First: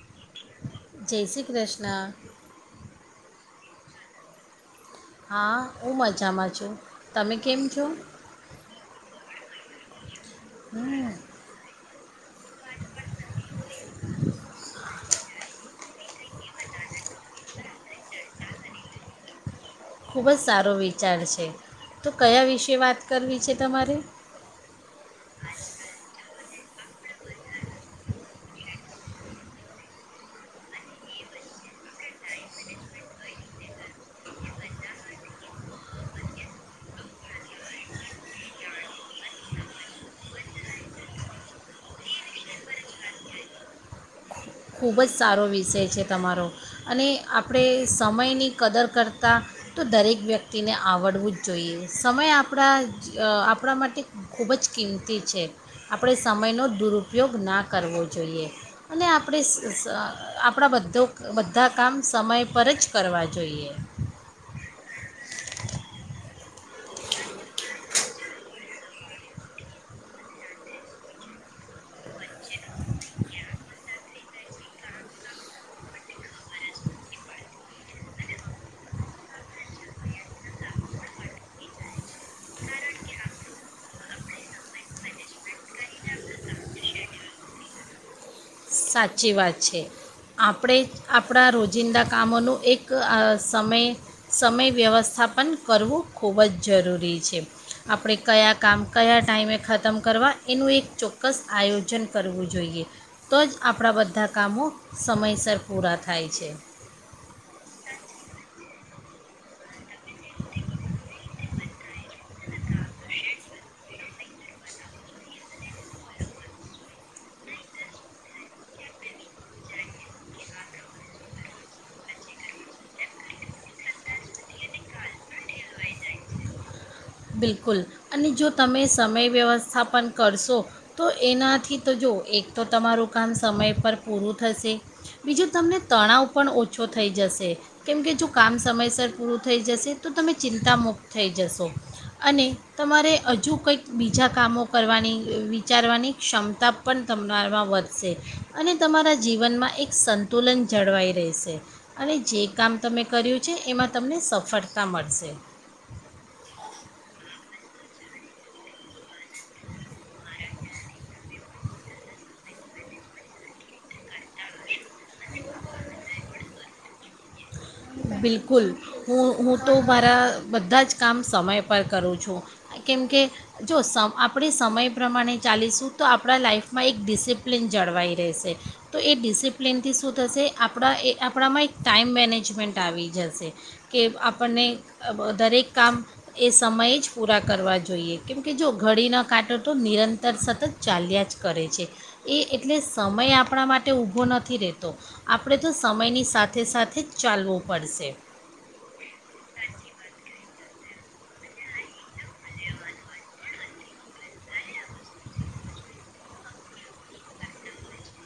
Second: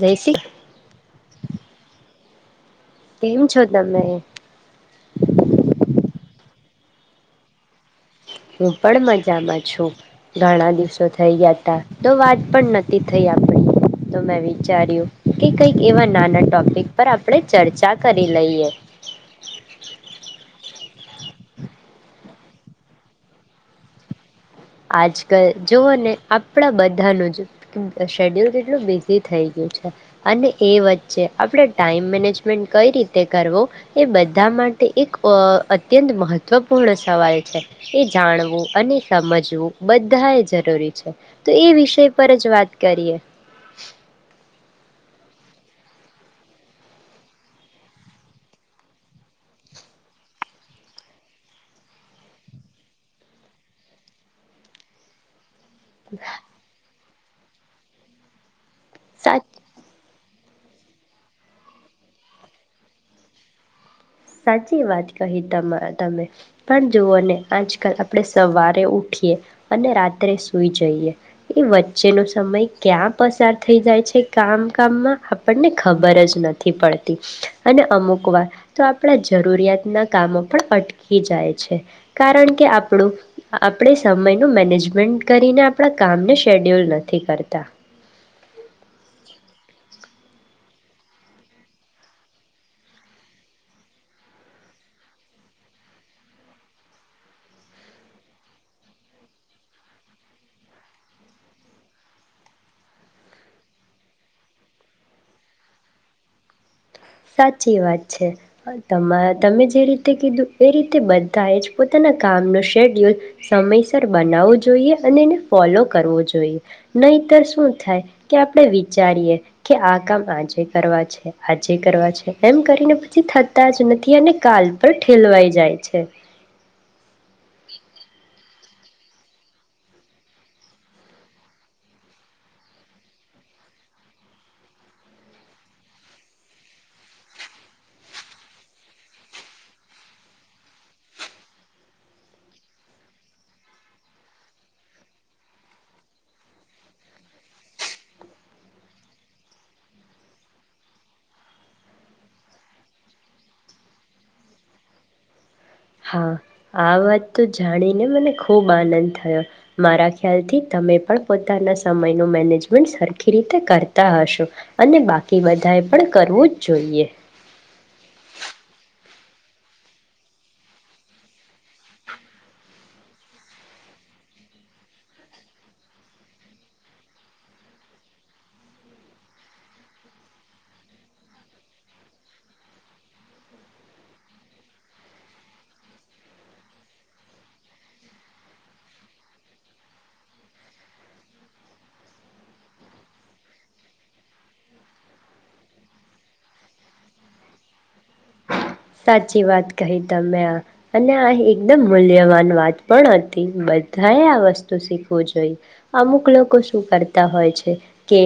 જયસી જય શ્રી કૃષ્ણ. કેમ છો તમે? હા હું મજામાં છું તમે કેમ છો? હું પણ મજામાં છું. ઘણા દિવસો હમ થઈ ગયા હતા. તો વાત પણ નથી થઈ આપણી તો મેં વિચાર્યું કે કઈક એવા નાના ટોપિક પર આપણે ચર્ચા કરી લઈએ. ખૂબ જ સારો વિચાર છે તો કયા વિશે વાત કરવી છે તમારે? આજકાલ જઓ ને આપણા બધાનું શેડ્યુલ કેટલું બિઝી થઈ ગયું છે અને એ વચ્ચે આપણે ટાઈમ મેનેજમેન્ટ કઈ રીતે કરવો એ બધા માટે એક અ અત્યંત મહત્વપૂર્ણ સવાલ છે એ જાણવું અને સમજવું બધા જરૂરી છે તો એ વિષય પર જ વાત કરીએ. ખુબ જ સારો વિષય છે તમારો અને આપણે સમયની કદર કરતાં તો દરેક વ્યક્તિને આવડવું જ જોઈએ સમય આપણા આપણા માટે ખુબ જ કિંમતી છે. આપણે સમયનો દુરુપગ [unintelligible] ઉ પયોગ ના કરવો જોઈએ. [unintelligible] સાચ આપણા બધો બધા કામ સમય પર જ કરવા જોઈએ. સાચી વાત કહી તમા તમે પણ જુઓ ને આજકાલ આપણે સવારે ઉઠીએ અને રાત્રે સુઈ જઈએ એ વચ્ચેનો સમય ક્યાં પસાર થઈ જાય છે કામ કામમાં આપણને ખબર જ નથી પડતી અને અમુક વાર તો આપણા જરૂરિયાતના કામો પણ અટકી જાય છે કારણ કે આપણું આપણે સમયનું મેનેજમેન્ટ કરીને આપણા કામને શેડ્યુલ નથી કરતા. સાચી વાત છે આપણે આપણા રોજિંદા કામોનું એક સમય સમય વ્યવસ્થાપન કરવું ખુબ જ જરૂરી છે. આપણે કયા કામ કયા ટાઈમે ખતમ કરવા એનું એક ચોક્કસ આયોજન કરવું જોઈએ. તો જ આપણા બધા કામો સમયસર પૂરા થાય છે. સાચી વાત છે. તમા તમે જે રીતે કીધું એ રીતે બધાએ જ પોતાના કામનો શેડ્યુલ સમયસર બનાવવું જોઈએ અને એને ફોલો કરવો જોઈએ નહીતર શું થાય કે આપણે વિચારીએ કે આ કામ આજે કરવા છે આજે કરવા છે એમ કરીને પછી થતા જ નથી અને કાલ પર ઠેલવાઈ જાય છે. બિલકુલ અને જો તમે સમય વ્યવસ્થા પણ કરશો તો એનાથી તો જો એક તો તમારું કામ સમય પર પૂરું થશે. બીજું તમને તણાવ પણ ઓછો થઈ જશે કેમકે જો કામ સમયસર પૂરું થઈ જશે તો તમે ચિંતા મુુક્ત થઈ જશો. અને તમારે હજુ કંઈક બીજા કામો કરવાની વિચારવાની ક્ષમતા પણ તમારામાં વધશે અને તમારા જીવનમાં એક સંતુલન જળવાઈ રહેશે અને જે કામ તમે કર્યું છે એમાં તમને સફળતા મળશે. હા આ વાત તો જાણીને મને ખૂબ આનંદ થયો મારા ખ્યાલથી તમે પણ પોતાના સમયનું મેનેજમેન્ટ સરખી રીતે કરતા હશો અને બાકી બધાએ પણ કરવું જ જોઈએ. બિલકુલ હું હું તો મારા બધા જ કામ સમય પર કરું છું કેમકે જો સમ આપણી સમય પ્રમાણે ચાલીશું તો આપણા લાઈઇફમાં એક ડિસિપ્લિન જળવાઈ રહેશે તો એ ડિસિપ્લિનથી શું થશે આપણા એ આપણામાં એક ટાઈમ મેનેજ [unintelligible] આવી જશે કે આપણને દરેક કામ એ સમયે જ પૂરા કરવા જોઈએ કેમકે જો ઘડી ન કાંટો તો નિરંતર સતત ચાલ્યા જ કરે છે એ એટલે સમય આપણા માટે ઊભો નથી રહેતો આપણે તો સમયની સાથે સાથે જ ચાલવું પડશે. સાચી વાત કહી તમે આ અને આ એકદમ મૂલ્યવાન વાત પણ હતી બધાએ આ વસ્તુ શીખવું જોઈ અમુક લોકો શું કરતા હોય છે કે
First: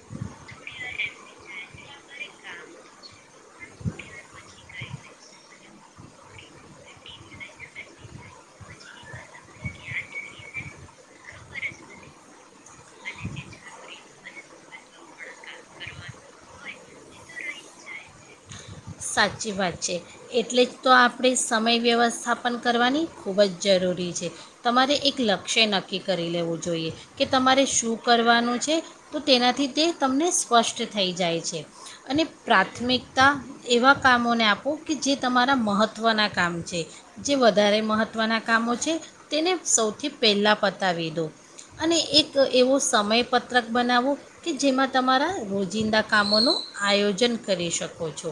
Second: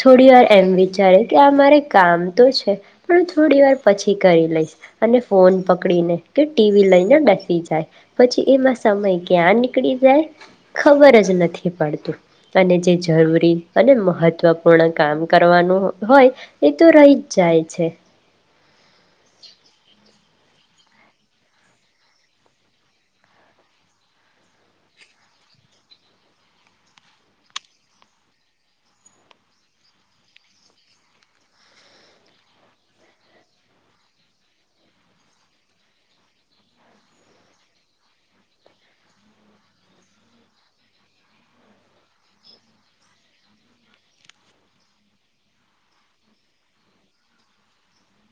થોડી વાર એમ વિચારે કે આ મારે કામ તો છે પણ થોડી વાર પછી કરી લઈશ. અને ફોન પકડીને કે ટીવી લઈને બેસી જાય પછી એમાં સમય ક્યાં નીકળી જાય ખબર જ નથી પડતું અને જે જરૂરી અને મહત્વપૂર્ણ કામ કરવાનું હોય એ તો રહી જ જાય છે. સાચી વાત છે એટલે જ તો આપણે સમય વ્યવસ્થાપન કરવાની ખુબ જ જરૂરી છે. તમારે એક લક્ષ્ય નક્કી કરી લેવું જોઈએ કે તમારે શું કરવાનું છે તો તેનાથી તે તમને સ્પષ્ટ થઈ જાય છે અને પ્રાથમિકતા એવા કામોને આપો કે જે તમારા મહત્ત્વનાં કામ છે જે વધારે મહત્ત્વના કામો છે તેને સૌથી પહેલાં પતાવી દો અને એક એવો સમયપત્રક બનાવો કે જેમાં તમારા રોજિંદા કામોનું આયોજન કરી શકો છો.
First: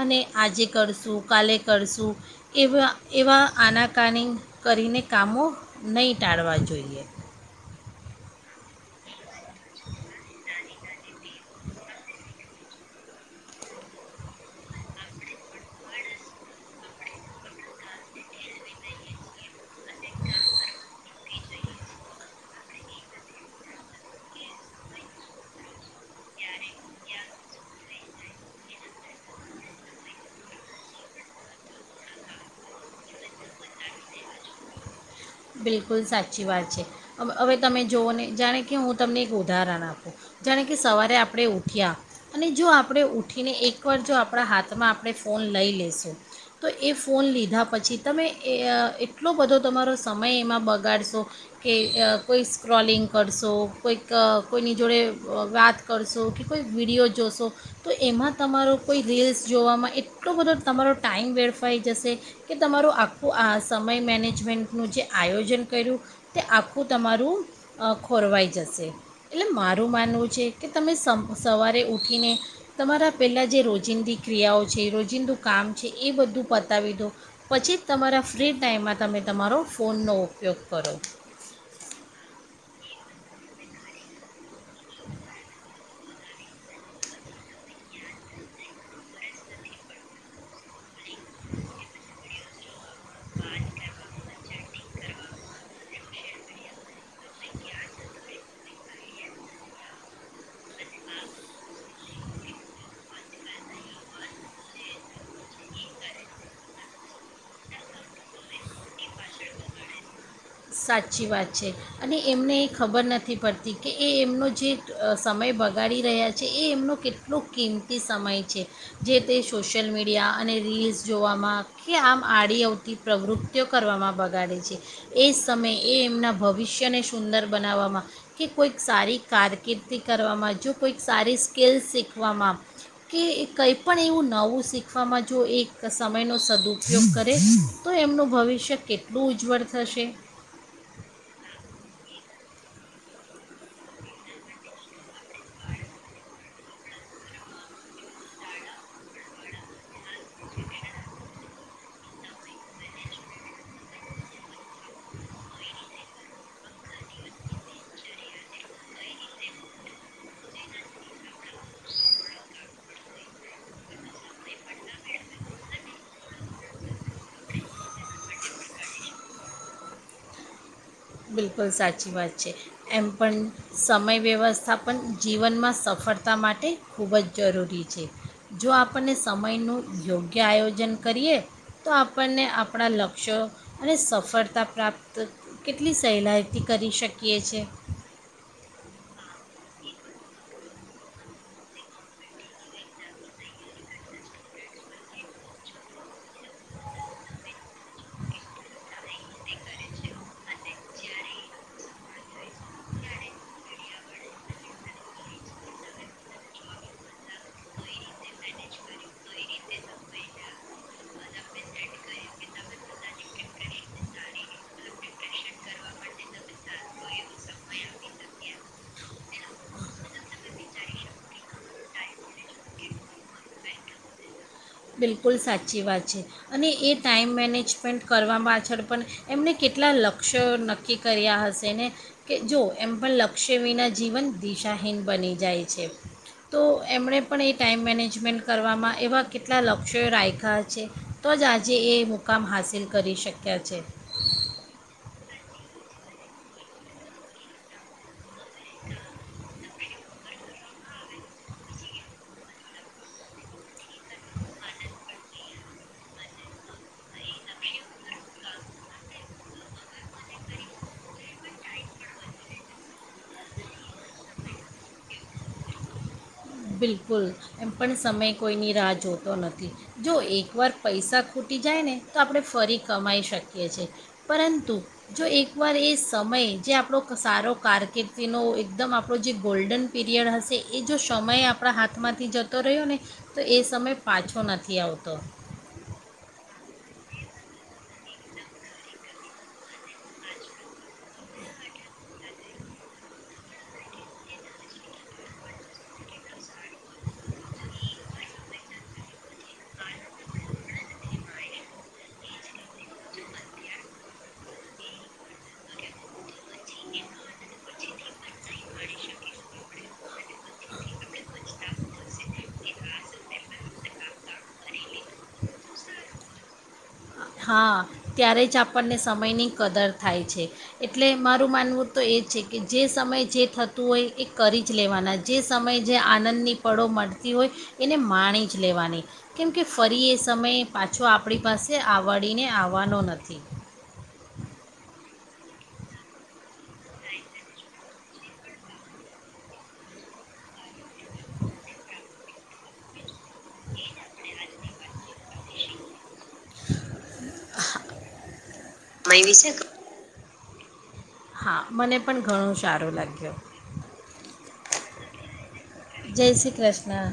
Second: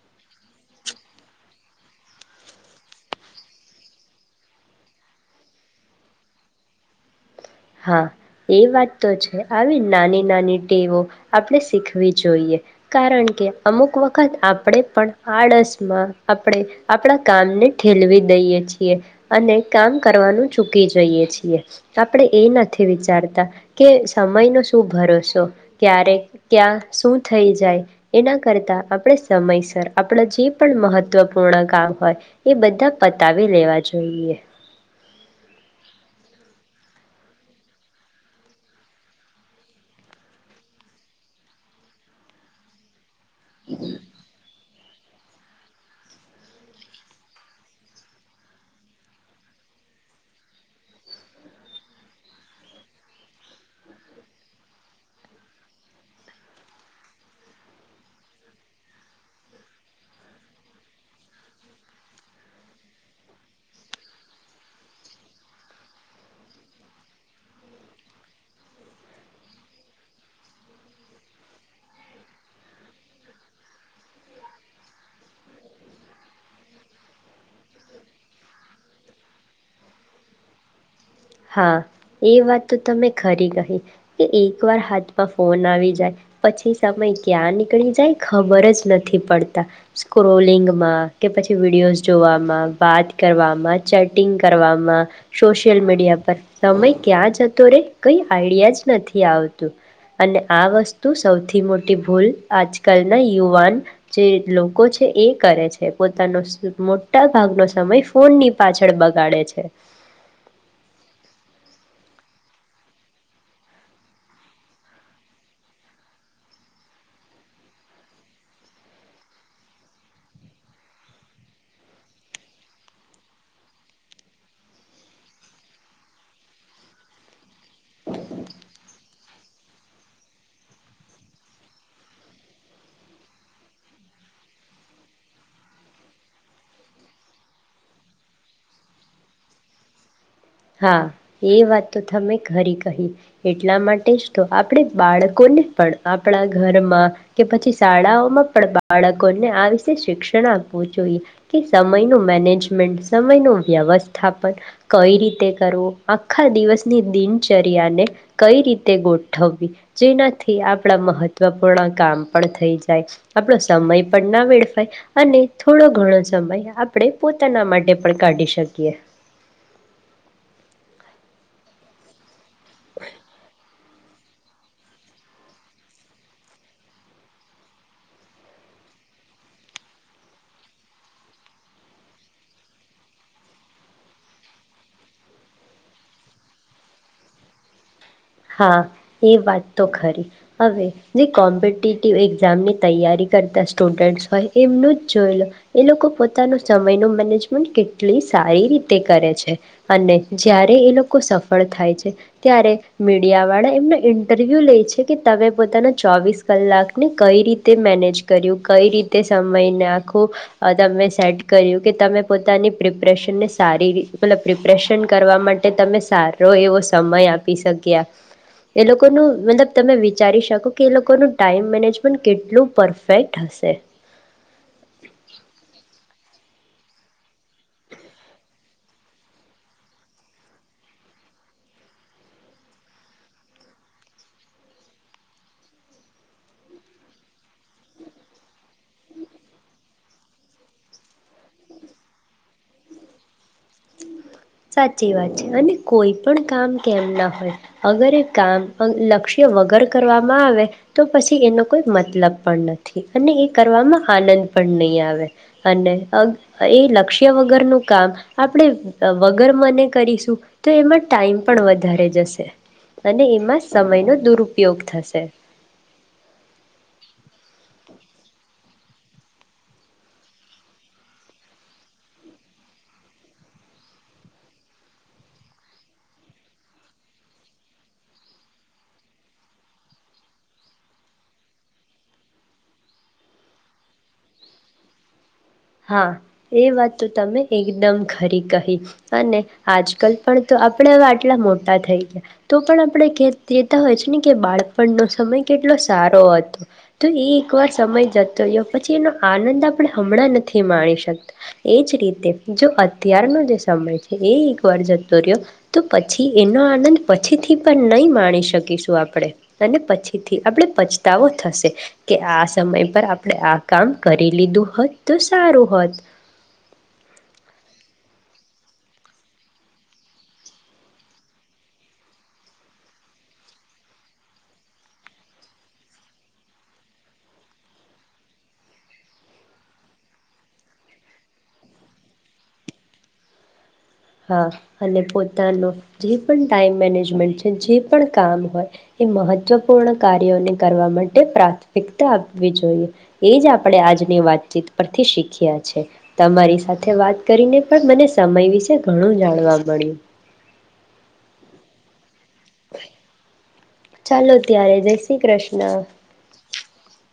અને આજે કરશું કાલે કરશું એવા એવા આનાકાની કરીને કામો નહીં ટાળવા જોઈએ. હા એ વાત તો છે આવી નાની નાની ટેવો આપણે શીખવી જોઈએ કારણ કે અમુક વખત આપણે પણ આળસમાં આપડે આપડા કામને ઠેલવી દઈએ છીએ અને કામ કરવાનું ચૂકી જઈએ છીએ આપડે એ નથી વિચારતા કે સમયનો શું ભરોસો ક્યારેક ક્યાં શું થઈ જાય એના કરતા આપણે સમયસર આપણા જે પણ મહત્વપૂર્ણ કામ હોય એ બધા પતાવી લેવા જોઈએ. બિલકુલ સાચી વાત છે હવે તમે જુઓ ને જાણે કે હું તમને એક ઉદાહરણ આપું જાણે કે સવારે આપણે ઉઠ્યા અને જો આપણે ઉઠીને એકવાર જો આપણા હાથ તેમાં આપણે ફોન લઈ લેશું તો એ ફોન લીધા પછી તમે એ એટલો બધો તમારો સમય એમાં બગાડશો કે કોઈ સ્ક્રોલિંગ કરશો કોઈક કોઈની જોડે વાત કરશો કે કોઈ વિડીયો જોશો તો એમાં તમારો કોઈ રીલ્સ જોવામાં એટલો બધો તમારો ટાઈમ વેડફાઈ જશે કે તમારું આખું આ સમય મેનેજમેન્ટ નું જે આયોજન કર્યું તે આખું તમારું ખોરવાઈ જશે એટલે મારું માનવું છે કે તમે સમ સવારે ઉઠીને તમારા પહેલાં જે રોજિંદી ક્રિયાઓ છે રોજિંદું કામ છે એ બધું પતાવી દો પછી જ તમારા ફ્રી ટાઈમમાં તમે તમારો ફોનનો ઉપયોગ કરો. હા એ વાત તો તમે ખરી કહી કે એક વાર હાથ પા ફોન આવી જાય પછી સમય ક્યાં નીકળી જાય ખબર જ નથી પડતા સ્ક્રોલિંગમાં કે પછી વિડીયોઝ જોવા માં, વાત કરવામાં, ચેટિંગ કરવામાં સોશિયલ મીડિયા પ સમય ક્યાં જતો રે કઈ આઈડિયા જ નથી આવતું અને આ વસ્તુ સૌથી મોટી ભૂલ આજકાલના યુવાન જે લોકો છે એ કરે છે પોતાનો મોટા ભાગનો સમય ફોનની પાછળ બગાડે છે. સાચી વાત છે અને એમને એ ખબર નથી પડતી કે એ એમનો જે સમય બગાડી રહ્યા છે એ એમનો કેટલો કિંમતી સમય છે જે તે સોશિયલ મીડિયા અને રીલ્સ જોવામાં કે આમ આડી આવતી પ્રવૃત્તિઓ કરવામાં બગાડે છે એ સમય એ એમના ભવિષ્યને સુંદર બનાવવામાં કે કોઈક સારી કારકિર્દી કરવામાં જો કોઈક સારી સ્કલસ શીખવામાં કે કંઈ પણણ એવું નવું શીખવામાં જો એ સમયનો સદુપયોગ કરે તો એમનું ભવિષ્ય કેટલું ઉજ્જવળ થશે હા એ વાત તો તમે ખરી કહી એટલા માટે જ તો આપણે બાળકોને પણ આપણા ઘરમાં કે પછી શાળાઓમાં પણ બાળકોને આ વિશે શિક્ષણ આપવું જોઈએ કે સમયનું મેનેજમેન્ટ સમયનું વ્યવસ્થાપન કઈ રીતે કરવું આખા દિવસની દિનચર્યાને કઈ રીતે ગોઠવવી જેનાથી આપણા મહત્વપૂર્ણ કામ પણ થઈ જાય આપણો સમય પણ ના વેડફાય અને થોડો ઘણો સમય આપણે પોતાના માટે પણ કાઢી શકીએ બિલકુલ સાચી વાત છે છે એમ પણ સમય વ્યવસ્થા પણન જીવનમાં સફળતા માટે ખૂબ જ જરૂરી છે જો આપણને સમયનું યોગ્ય આયોજન કરીએ તો આપણને આપણા લક્ષ્યો અને સફળતા પ્રાપ્ત કેટલી સહેલાઈથી કરી શકીએ છીએ હા એ વાત તો ખરી હવે જે કોમ્પિટટિવ એક્ઝામની તૈયારી કરતા સ્ટુડન્ટ્સ હોય એમનું જ જોઈ લો એ લોકો પોતાનો સમયનું મેનેજમેન્ટ કેટલી સારી રીતે કરે છે અને જ્યારે એ લોકો સફળ થાય છે ત્યારે મીડિયાવાળા એમનો ઇન્ટરવ્યૂ લે છે કે તમે પોતાના ચોવીસ કલાકને કઈ રીતે મેનેજ કર્યું કઈ રીતે સમયનેખું તમે સેટ કર્યું કે તમે પોતાની પ્રિપરેેશનને સારી રી મતલબ પ્રિપરેેશન કરવા માટે તમે સારો એવો સમય આપી શકો એ લોકોલ તમે વિચારી શકો કે એ લોકોનું ટાઈમ મેનેજમેન્ટ કેટલું પરફેક્ટ હશે બિલકુલ સાચી વાત છે અને એ ટાઈમ મેનેજમેન્ટ કરવા પાછળ પણ એમણે કેટલા લક્ષ્ય નક્કી કર્યા હશે ને કે જો એમ પણ લક્ષ્ય વિના જીવન દિશાહીન બની જાય છે તો એમણે પણ એ ટાઈઇમ મેનેજમેન્ટ કરવામાં એવા કેટલા લક્ષ્યો રાખ્યા છે તો જ આજે એ મુકામ હંાસિલ કરી શક્યા છે સાચી વાત છે અને કોઈ પણ કામ કેમ ના હોય અગર એ કામ લક્ષ્ય વગર કરવામાં આવે તો પછી એનો કોઈ મતલબ પણ નથી અને એ કરવામાં આનંદ પણ નહીં આવે અને એ લક્ષ્ય વગરનુંું કામ આપણે વગર મને કરીશું તો એમાં ટાઈમ પણ વધારે જશે અને એમાં સમયનો દુરુપયોગ થશે બિલકુલ એમ પણ સમય કોઈની રાહ જોતો નથી જો એકવાર પૈસા ખૂટી જાય ને તો આપણે ફરી કમાઈ શકીએ છ છેીએ પરંતુ જો એકવાર એ સમય જે આપણો સારો કારકિર્દીનો એકદમ આપણો જે ગોલ્ડન પીરિયડ હશે એ જો સમય આપણા હાથમાંથી જતો રહ્યો ને તો એ સમય પાછો નથી આવતો હા એ વાત તો તમે એકદમ ખરી કહી અને આજકાલ પણ તો આપણે આટલા મોટા થઈ ગયા તો પણ આપણે કે કતા હોય છે ને કે બાળપણનો સમય કેટલો સારો હતો તો એ એકવાર સમય જતો ગયો પછી એનો આનંદ આપણે હમણાં નથી એ જ રીતે જો અત્યારનો જે સમય છે એ એકવાર જતો રહ્યો તો પછી એનો આનંદ પછીથી પણ નહીં માણી શકીશું આપણે અને પછીથી આપણે પછતાવો થશે કે આ સમય પર આપણે આ કામ કરી લીધું હોત તો સારું હોત હા ત્યારે જ આપણને સમયની કદર થાય છે એટલે મારું માનવું તો એ છે કે જે સમય જે થતું હોય એ કરી જ લેવાના જે સમયે જે આનંદની પળો મળતી હોય એને માણી જ લેવાની કેમકે ફરી એ સમય પાછો આપણી પાસે આવે આવળીને આવવાનો નથી હા અને પોતાનો જે પણ ટાઈમ મેનેજમેન્ટ છે જે પણ કામ હોય એ મહત્વપૂર્ણ કાર્યોને કરવા માટે પ્રાથમિકતા આપવી જોઈએ એ જ આપણે આજની વાતચીત પરથી શીખ્યા છે તમારી સાથે વાત કરીને પણ મને સમય વિશે ઘણું સમય વિશે જાણવા મળ્યું હા મને પણ ઘણું સારો લાગ્યું ચાલો ત્યારે જય શ્રી કૃષ્ણ જય શ્રી કૃષ્ણ